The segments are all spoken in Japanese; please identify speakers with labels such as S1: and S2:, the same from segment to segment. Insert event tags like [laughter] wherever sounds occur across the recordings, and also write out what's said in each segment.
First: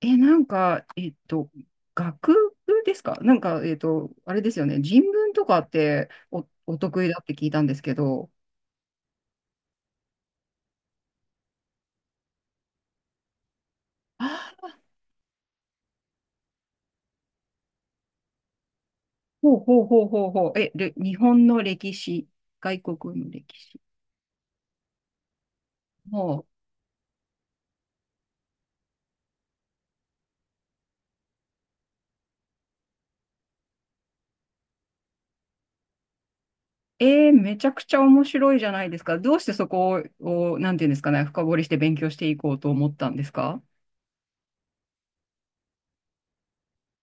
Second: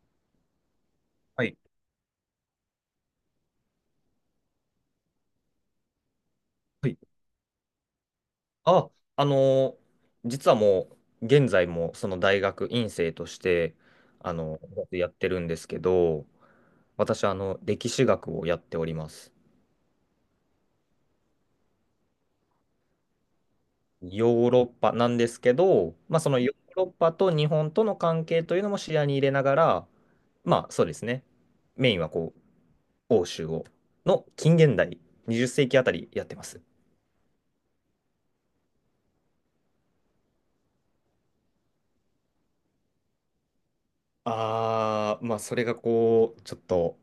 S1: なんか、
S2: はい。
S1: 学部ですか、なんか、あれですよね。人文とかってお
S2: はい。
S1: 得意だって聞いたんですけど。
S2: あ、あのー実はもう、現在もその大学院生として、
S1: あ
S2: あの
S1: あ、
S2: やってるんですけど、私は歴史学をやっております。
S1: ほうほうほうほうほう。日本の歴史、外国の歴史。
S2: ヨーロッパなんですけど、まあ、その
S1: も
S2: ヨーロッパと日本との関係というのも視野に入れながら、まあ、そうですね。メインはこう、欧州を、の近現代、20世紀あたりやってます。
S1: う、めちゃくちゃ面白いじゃないですか。どうしてそこをなんていうんですかね、深掘りして勉強していこうと思ったんですか？
S2: ああ、まあ、それがこう、ちょっと、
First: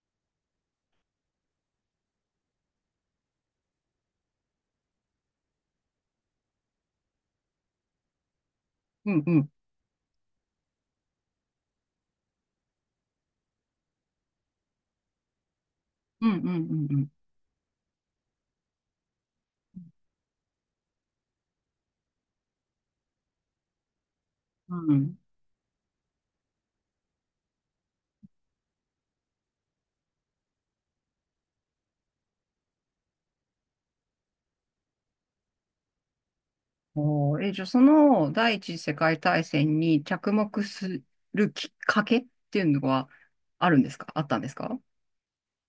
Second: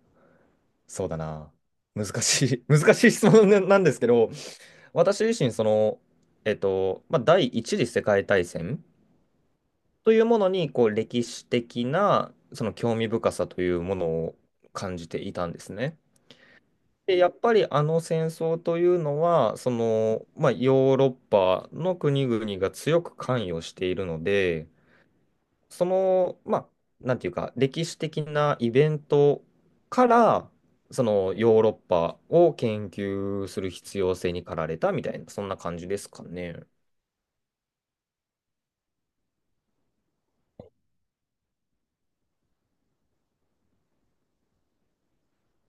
S2: そうだな。難しい、[laughs] 難しい質問なんですけど、私自身、その、まあ、第一次世界大戦
S1: うんうん。
S2: というものに、こう、歴史的な、その興味深さというものを感じていたんですね。
S1: うんうんうん
S2: で、やっぱりあの戦争というのは、その、まあ、ヨーロッパの国々が強く関与しているので、
S1: うん。うん。
S2: その、まあ、なんていうか、歴史的なイベントから、そのヨーロッパを研究する必要性に駆られたみたいな、そんな感じですかね。
S1: おー。じゃあ、その第一次世界大戦に着目するきっかけっていうのはあるんですか、あったんですか？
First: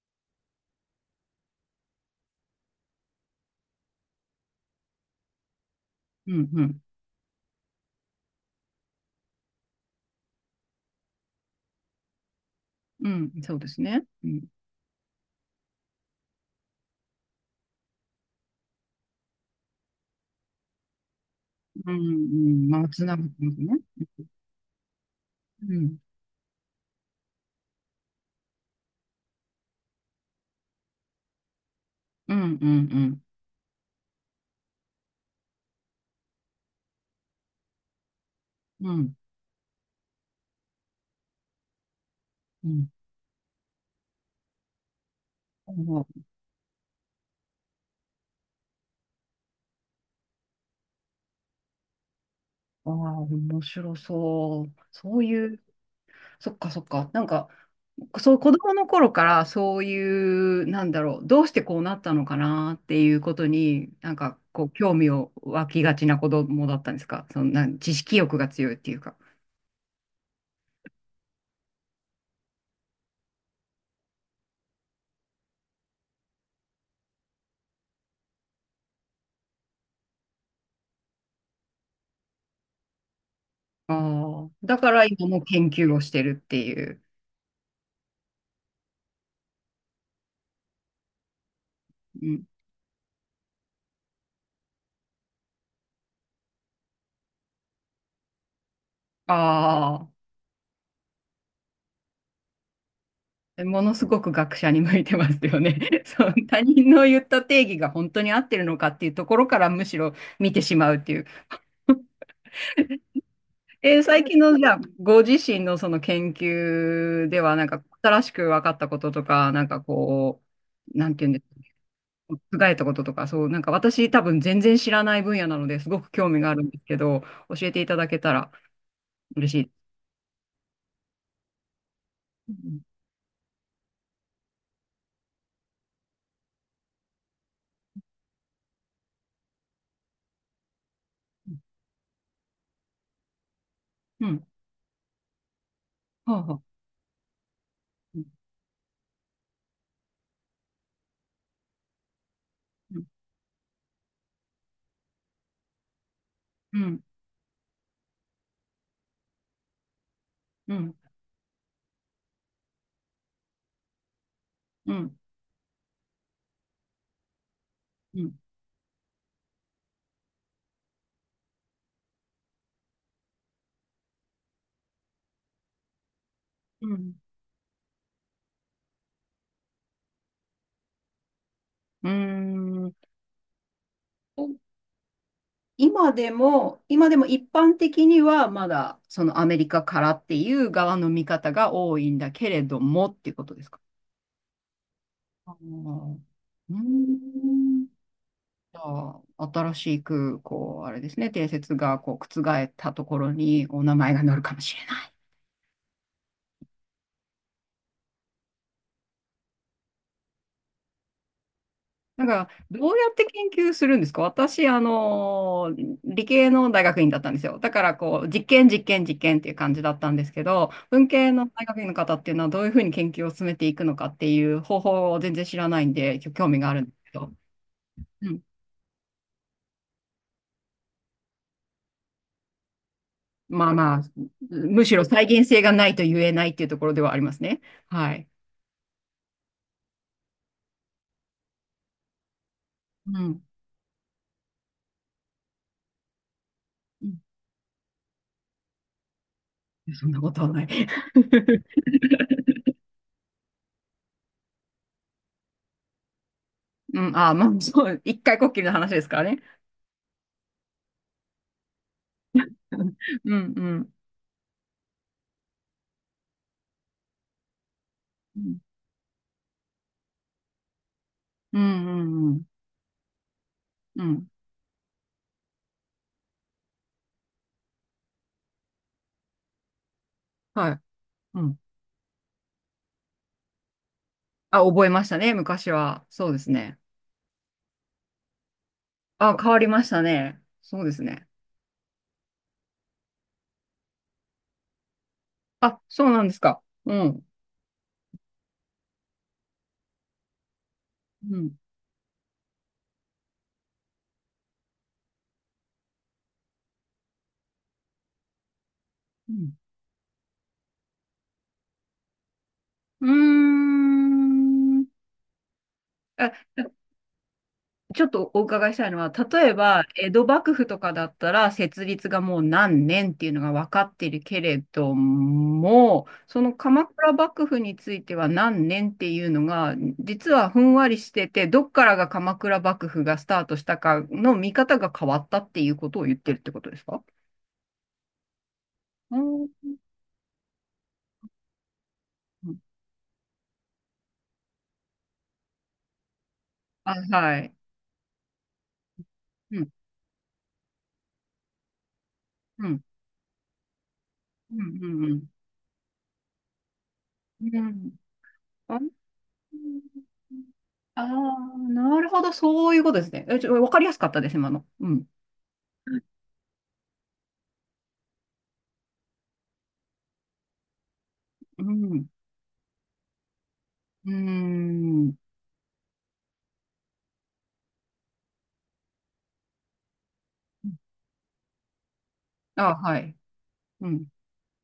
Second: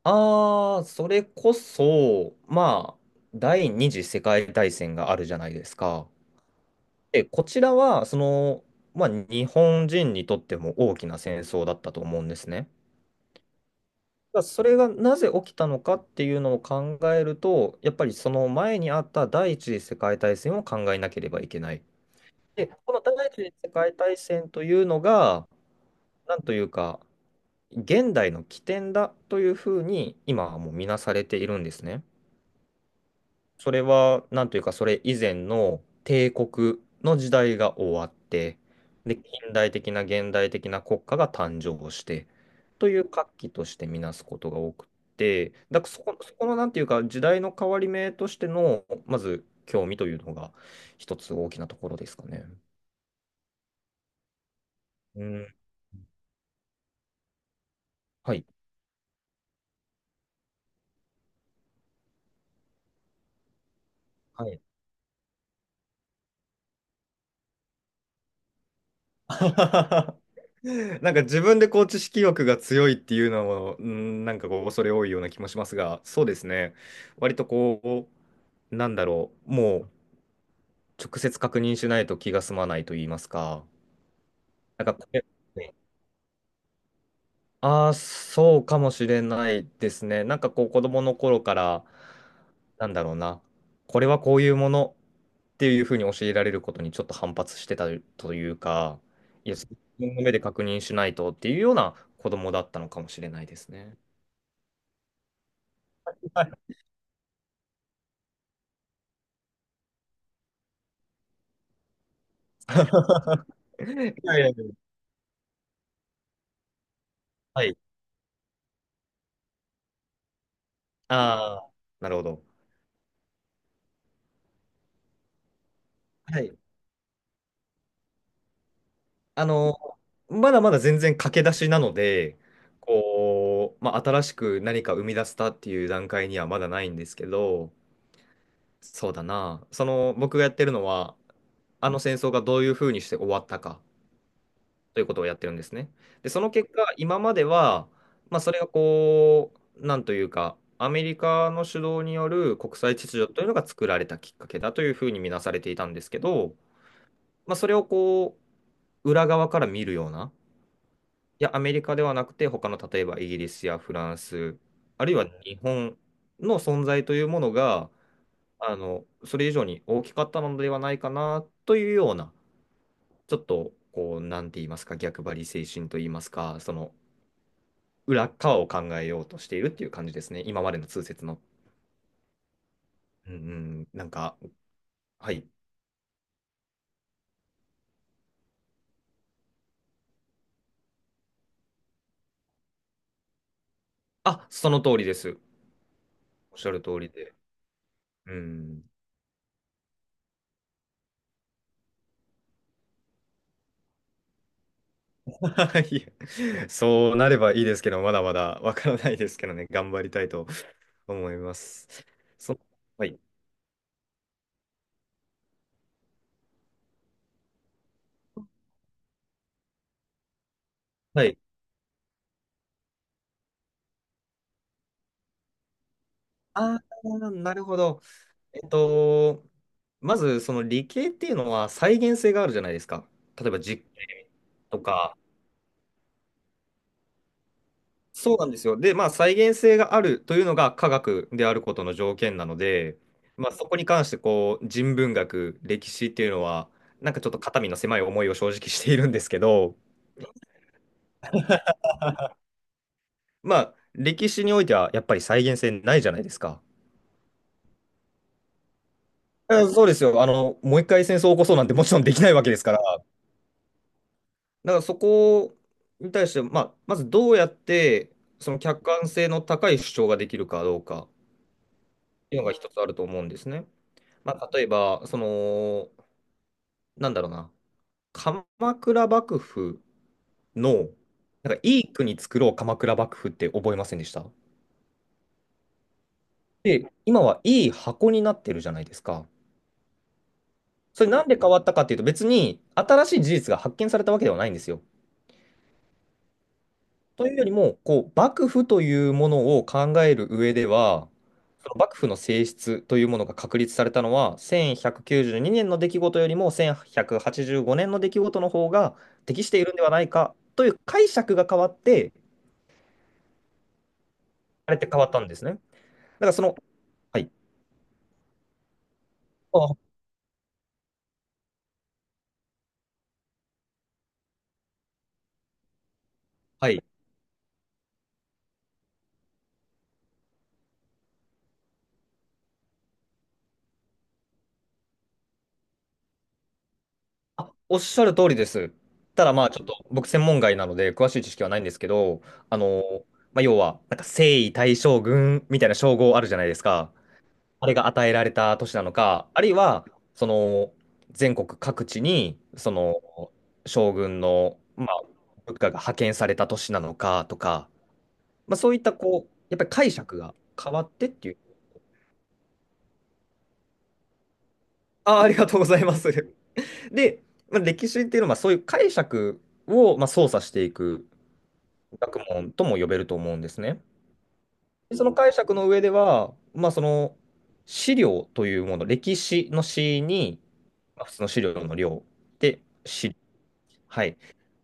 S2: ああ、それこそ、まあ、第二次世界大戦があるじゃないですか。
S1: うん、うん。
S2: で、こちらは、その、まあ、日本人にとっても大きな戦争だったと思うんですね。
S1: うん、そうですね。う
S2: だ
S1: ん、
S2: それがなぜ起きたのかっていうのを考えると、やっぱりその前にあった第一次世界大戦を考えなければいけない。
S1: うん、う
S2: で、
S1: ん。まあ、
S2: この
S1: つ
S2: 第
S1: ながって
S2: 一
S1: ま
S2: 次
S1: す
S2: 世
S1: ね。
S2: 界大戦というのが、
S1: うん、
S2: なんというか、現代の起点だというふうに今はもう見なされているんですね。
S1: うん、うん、うん、
S2: それは、なんというか、それ以前の帝国の時代が終わって、
S1: うん。
S2: で、近代的な現代的な国家が誕生して、
S1: う
S2: と
S1: ん。
S2: いう活気としてみなすことが多くて、だからそこの、なんていうか、時代の変わり目としての、まず、興味というのが、一つ大きなところですかね。
S1: ああー、面白そう。そう
S2: うん。
S1: いう、そっかそっか。なんか、そ
S2: は
S1: う、
S2: い。
S1: 子供の頃からそういう、なんだろう、どうしてこうなったのかなっていうことに、なんか
S2: はい。
S1: こう、興味を湧きがちな子供だったんですか？そんな知識欲が強いっていうか。
S2: [laughs] なんか自分でこう知識欲が強いっていうのも、うん、なんかこう恐れ多いような気もしますが、そうですね。割となんだろう、もう直接確認しないと気が済まないと言いますか。
S1: ああ、だ
S2: なん
S1: か
S2: か
S1: ら
S2: これ、
S1: 今も研究をしてるっていう。
S2: ああ、そうかもしれないですね。なんかこう子供の頃から、
S1: うん。
S2: なんだろうな、これはこういうものっていうふうに教えられることにちょっと反発してたというか、いや、自
S1: あ
S2: 分の目で確認しないとっていうような子供だったのかもしれないで
S1: あ、
S2: す
S1: もの
S2: ね。
S1: すごく学者に向いてますよね。[laughs] そう、
S2: はい
S1: 他人の言った定義が本当に合ってるのかっていうところからむしろ見てしまうっていう。
S2: [laughs] いやい
S1: 最近
S2: やいや
S1: の、じゃあ、ご自身のその研究では、な
S2: は
S1: ん
S2: い。
S1: か、新しく分かったこととか、なんかこう、なん
S2: あ
S1: ていうんです
S2: あ、
S1: か、
S2: なるほど。
S1: 覆えたこととか、そう、なんか私多分全然知らない分野なのですごく興味
S2: は
S1: があ
S2: い
S1: るんですけど、教えていただけたら
S2: あ
S1: 嬉し
S2: の、
S1: い。
S2: まだまだ全然駆け出しなので、
S1: うん。
S2: こう、まあ、新しく何か生み出したっていう段階にはまだないんですけど、そうだな、その僕がやってるのは、あの戦争がどういうふうにして終わったか
S1: うん。うん。
S2: ということをやってるんですね。で、
S1: は
S2: そ
S1: あ
S2: の
S1: は
S2: 結
S1: あ。
S2: 果、今までは、
S1: うん。
S2: まあ、それがこう、なんというか、アメリカの主導による国際
S1: う
S2: 秩序というのが作られたきっかけだというふうに見なされていたんですけど、
S1: ん。
S2: まあ、それをこう、裏側から見るような、
S1: うん。
S2: いや、アメリカではなくて、他の例えばイギリスやフランス、
S1: うん。う
S2: あるい
S1: ん。
S2: は日本の存在というものが、
S1: うん。
S2: それ以上に大きかったのではないかなというような、ちょっと、こう、なんて言いますか、逆張り精神と言いますか、そ
S1: う
S2: の
S1: ん。
S2: 裏側を考えようとしているっていう感じですね、今までの通説の。
S1: うーん。
S2: うんうん、なんか、はい。
S1: 今でも、今でも一般的にはまだそのアメリカからっていう側の見方が多いんだけれどもっていうことですか？
S2: あ、その通りです。
S1: あー、う
S2: おっしゃ
S1: ー
S2: る通りで。
S1: ん。じ
S2: う
S1: ゃ
S2: ん
S1: あ、新しく、こう、あれですね、定説がこう覆ったところにお名前が載るかもしれない。
S2: [laughs] いやそうなればいいですけど、まだまだわからないですけどね、[laughs] 頑張りたいと思います。
S1: なんか、
S2: そ、
S1: どう
S2: は
S1: やっ
S2: い。
S1: て研究するんですか？私、あの、理系の大学院だったんですよ。だから、こう、実験、実験、実験っていう感じだったんですけど、文
S2: は
S1: 系
S2: い。
S1: の大学院の方っていうのは、どういうふうに研究を進めていくのかっていう方法を全然知らないんで、興味があ
S2: あ
S1: るんですけ
S2: あ、
S1: ど、
S2: なるほど。
S1: うん、
S2: えっと、まず、その理系っていうのは再現性があるじゃないですか。例えば
S1: まあ
S2: 実
S1: まあ、
S2: 験と
S1: むしろ
S2: か。
S1: 再現性がないと言えないっていうところではありますね。はい。
S2: そうなんですよ。で、まあ、再現性があるというのが科学であることの条件なので、
S1: うん。
S2: まあ、そこに関して、こう、人文学、歴史っていうのは、
S1: う
S2: なん
S1: ん。
S2: かちょっと肩身の狭い思いを正直しているんですけど、
S1: そんなことはない。[laughs]
S2: まあ、歴史においてはやっぱり再現性ないじゃないですか。
S1: うん、ああ、まあ、そう、一回こっきりの話ですからね。
S2: あそうですよ。もう一回戦争を起こそうなんてもちろんできないわけですから。
S1: うん、うん、うん、
S2: だからそこに対して、まあ、まずどうやって、その客観性の高い主張ができるかどうかっ
S1: うん、うん、う
S2: てい
S1: ん。
S2: うのが一つあると思うんですね。
S1: うん。
S2: まあ、例えば、その、なんだろうな、鎌倉幕府
S1: はい。
S2: の、
S1: う
S2: なん
S1: ん。
S2: かいい国作ろう鎌倉幕府って覚えませんでした
S1: あ、覚えましたね、昔は。そうですね。
S2: で、今はいい箱になってるじゃないですか。
S1: あ、変わりましたね。そうです
S2: それな
S1: ね。
S2: んで変わったかっていうと、別に新しい事実が発見されたわけではないんですよ。
S1: あ、そうなんですか。うん。
S2: というよりも、こう、幕府というものを考える上では、
S1: うん。
S2: その幕府の性質というものが確立されたのは、1192年の出来事よりも1185年の出来事の方が適して
S1: う
S2: いるんではないかという解釈が変わって、あれっ
S1: ん。うーん。
S2: て変わったんですね。だからそ
S1: あ、
S2: の、はい。
S1: ちょっとお伺いしたいのは、例え
S2: あ、
S1: ば、江戸幕府とかだったら、設立がもう何年っていうのが分かっているけれども、その
S2: はい。
S1: 鎌倉幕府については何年っていうのが、実はふんわりしてて、どっからが鎌倉幕府がスタートしたかの見方が変わったっていうことを言ってるってことですか？
S2: あ、おっしゃる通りです。
S1: う
S2: ただまあちょっ
S1: ん。
S2: と僕専門外なので詳しい知識はないんですけど、あの、まあ、要はなんか征夷大将軍みたいな称号あるじゃないですか。
S1: あ、はい。
S2: あれが与えられた都市なのか、あるい
S1: うん、
S2: はその全国各地に
S1: う
S2: そ
S1: ん、
S2: の将軍
S1: う
S2: の、ま
S1: ん、
S2: あ、
S1: うん、うん。
S2: 部下が派遣された都市なのかと
S1: う
S2: か、
S1: ん。
S2: まあ、そう
S1: あ
S2: いったこう、やっぱり解釈が変わっ
S1: あ
S2: てっていう。
S1: あ、なるほど、そういうことですね。え、ちょ、わかりやすかったです、今の。うん。
S2: あ、ありがとうございます。[laughs] で、まあ、歴史っていうのはまあそういう解釈をまあ操作していく。
S1: うん。
S2: 学問とも呼べると思うんですね。
S1: う
S2: でその
S1: ん。
S2: 解釈の上では、まあ、その資料というもの、歴史の史に、まあ、普通の資料の量で、
S1: あ、はい。
S2: 史、
S1: う
S2: は
S1: ん。
S2: い、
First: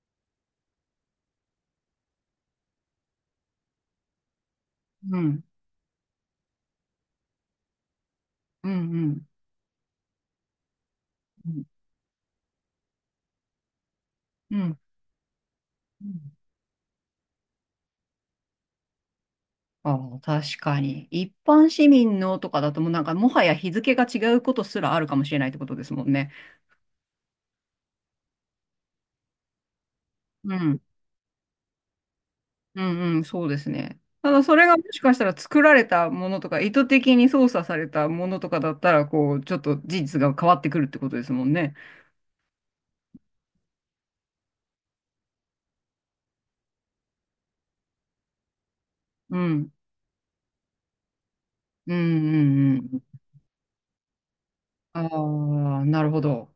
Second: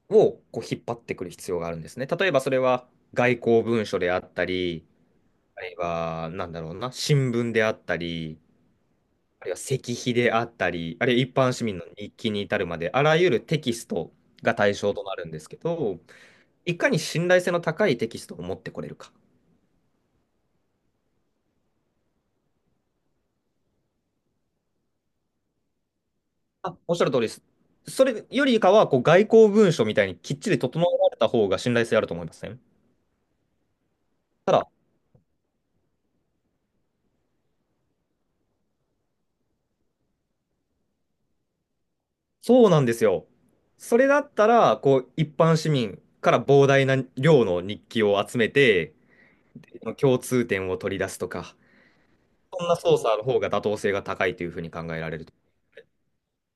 S2: をこう引っ張ってくる必要があるんですね。例えばそれは外交文書であったり、
S1: うん。
S2: あるいは、なんだろうな、新聞であったり、
S1: うん。うん。
S2: あるいは石碑であったり、あるいは一般市民の日記に至るまで、あらゆるテキストが
S1: う
S2: 対
S1: ん。
S2: 象となるんですけど、
S1: うん。
S2: いかに信頼性の高いテキストを持ってこれるか。
S1: ああ、確かに。一般市民のとかだともうなんかもはや日付が違うことすらあるかもしれないってことですもんね。
S2: あ、おっしゃる通りです。それよりかは、こう、外交文書みたいにきっち
S1: う
S2: り
S1: ん。
S2: 整えられた方が信頼性あると思いますね。
S1: うんうん、そうですね。ただ、
S2: た
S1: それ
S2: だ、
S1: がもしかしたら作られたものとか意図的に操作されたものとかだったら、こうちょっと事実が変わってくるってことですもんね。
S2: そうなんですよ。それだったら、こう、一般市民から膨大な量の日記を集めて、
S1: うん。
S2: 共通点を取り出すとか、
S1: うんう
S2: そん
S1: ん
S2: な
S1: う
S2: 操
S1: ん。
S2: 作の方が妥当性が高いというふうに考えられると。
S1: ああ、なるほど。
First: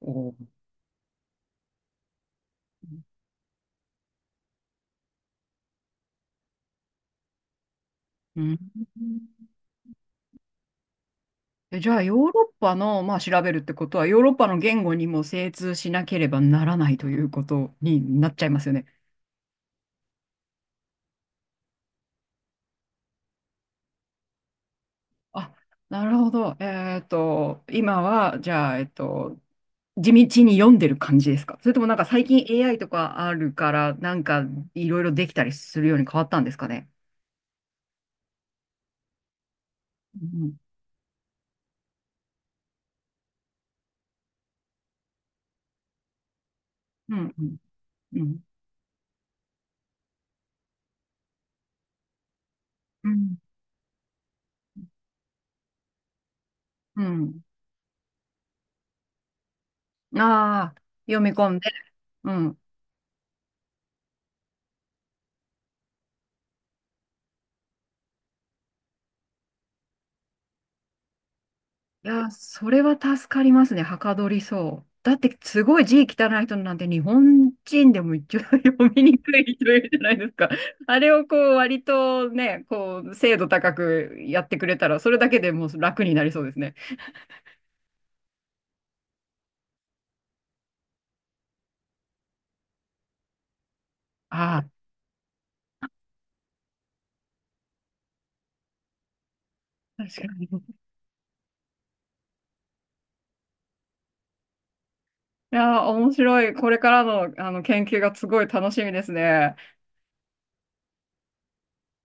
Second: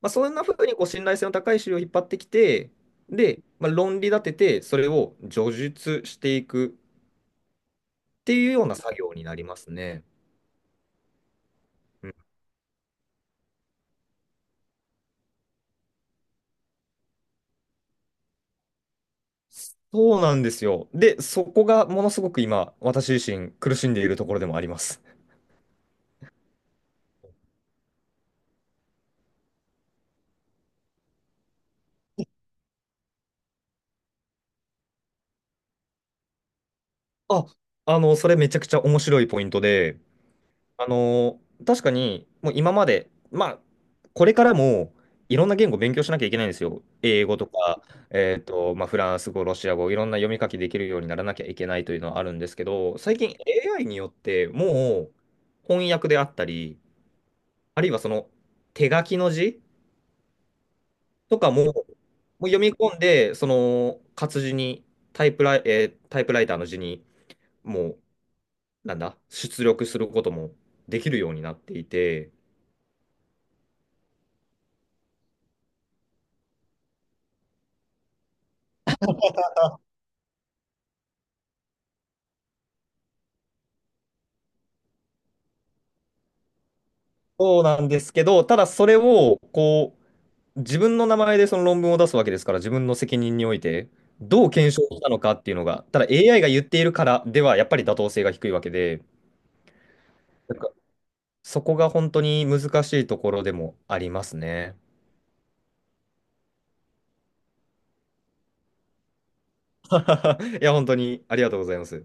S2: まあ、そ
S1: お
S2: んなふ
S1: ー。
S2: うにこう信頼性の高い資料を引っ張ってきて、で、まあ、論理立てて、それを叙述していくって
S1: う
S2: いう
S1: ん。
S2: ような作業になりますね。
S1: え、じゃあ、
S2: う
S1: ヨ
S2: ん
S1: ーロッパの、まあ、調べるってことは、ヨーロッパの言語にも精通しなければならないということになっちゃいますよね。
S2: そうなんですよ。で、そこがものすごく今、私自身苦しんでいるところでもあります。
S1: あ、なるほど。今は、じゃあ、地道に読んでる感じですか？それともなんか最近 AI とかあるから、なんかいろいろできたりするように変わったんですかね。
S2: あ、それめちゃくちゃ面白いポイントで、
S1: うん、
S2: あの、確かに、もう今まで、まあ、これからもいろんな言語勉強しなきゃいけないんですよ。
S1: う
S2: 英
S1: ん、
S2: 語
S1: う
S2: と
S1: ん、
S2: か、
S1: うん、
S2: まあ、フランス語、ロシア語、いろんな読み書きできるようにならなきゃいけないというのはあるんですけど、
S1: う
S2: 最近
S1: ん。
S2: AI によってもう翻訳であったり、
S1: うん。
S2: あるいはその手書きの字
S1: ああ、読み
S2: と
S1: 込
S2: か
S1: ん
S2: も、
S1: で。
S2: も
S1: う
S2: う読
S1: ん。
S2: み込んで、その活字にタイプライターの字に、もう、なんだ、出力することもできるようになってい
S1: いや、
S2: て、
S1: それは助かりますね。はかどりそう。だって、すごい字汚い人なんて、日本人でも一応 [laughs] 読みにくい人いるじゃないですか。あれをこう、割とね、こう、精度高くやってくれたら、それだけでもう楽になりそうですね。
S2: そうなんですけど、ただそれを、こう、自分の名前でその論文を出すわけですから、自分の責任において、どう
S1: あ
S2: 検証したのかっていうのが、ただ AI が言っているからでは、やっぱり妥当性が低いわけで、
S1: あ、確か
S2: なん
S1: に。
S2: かそこが本当に難しいところでもありますね。
S1: いやー、面白い。これからの、あの研究がすごい楽しみですね。
S2: [laughs] いや、本当にありがとうございます。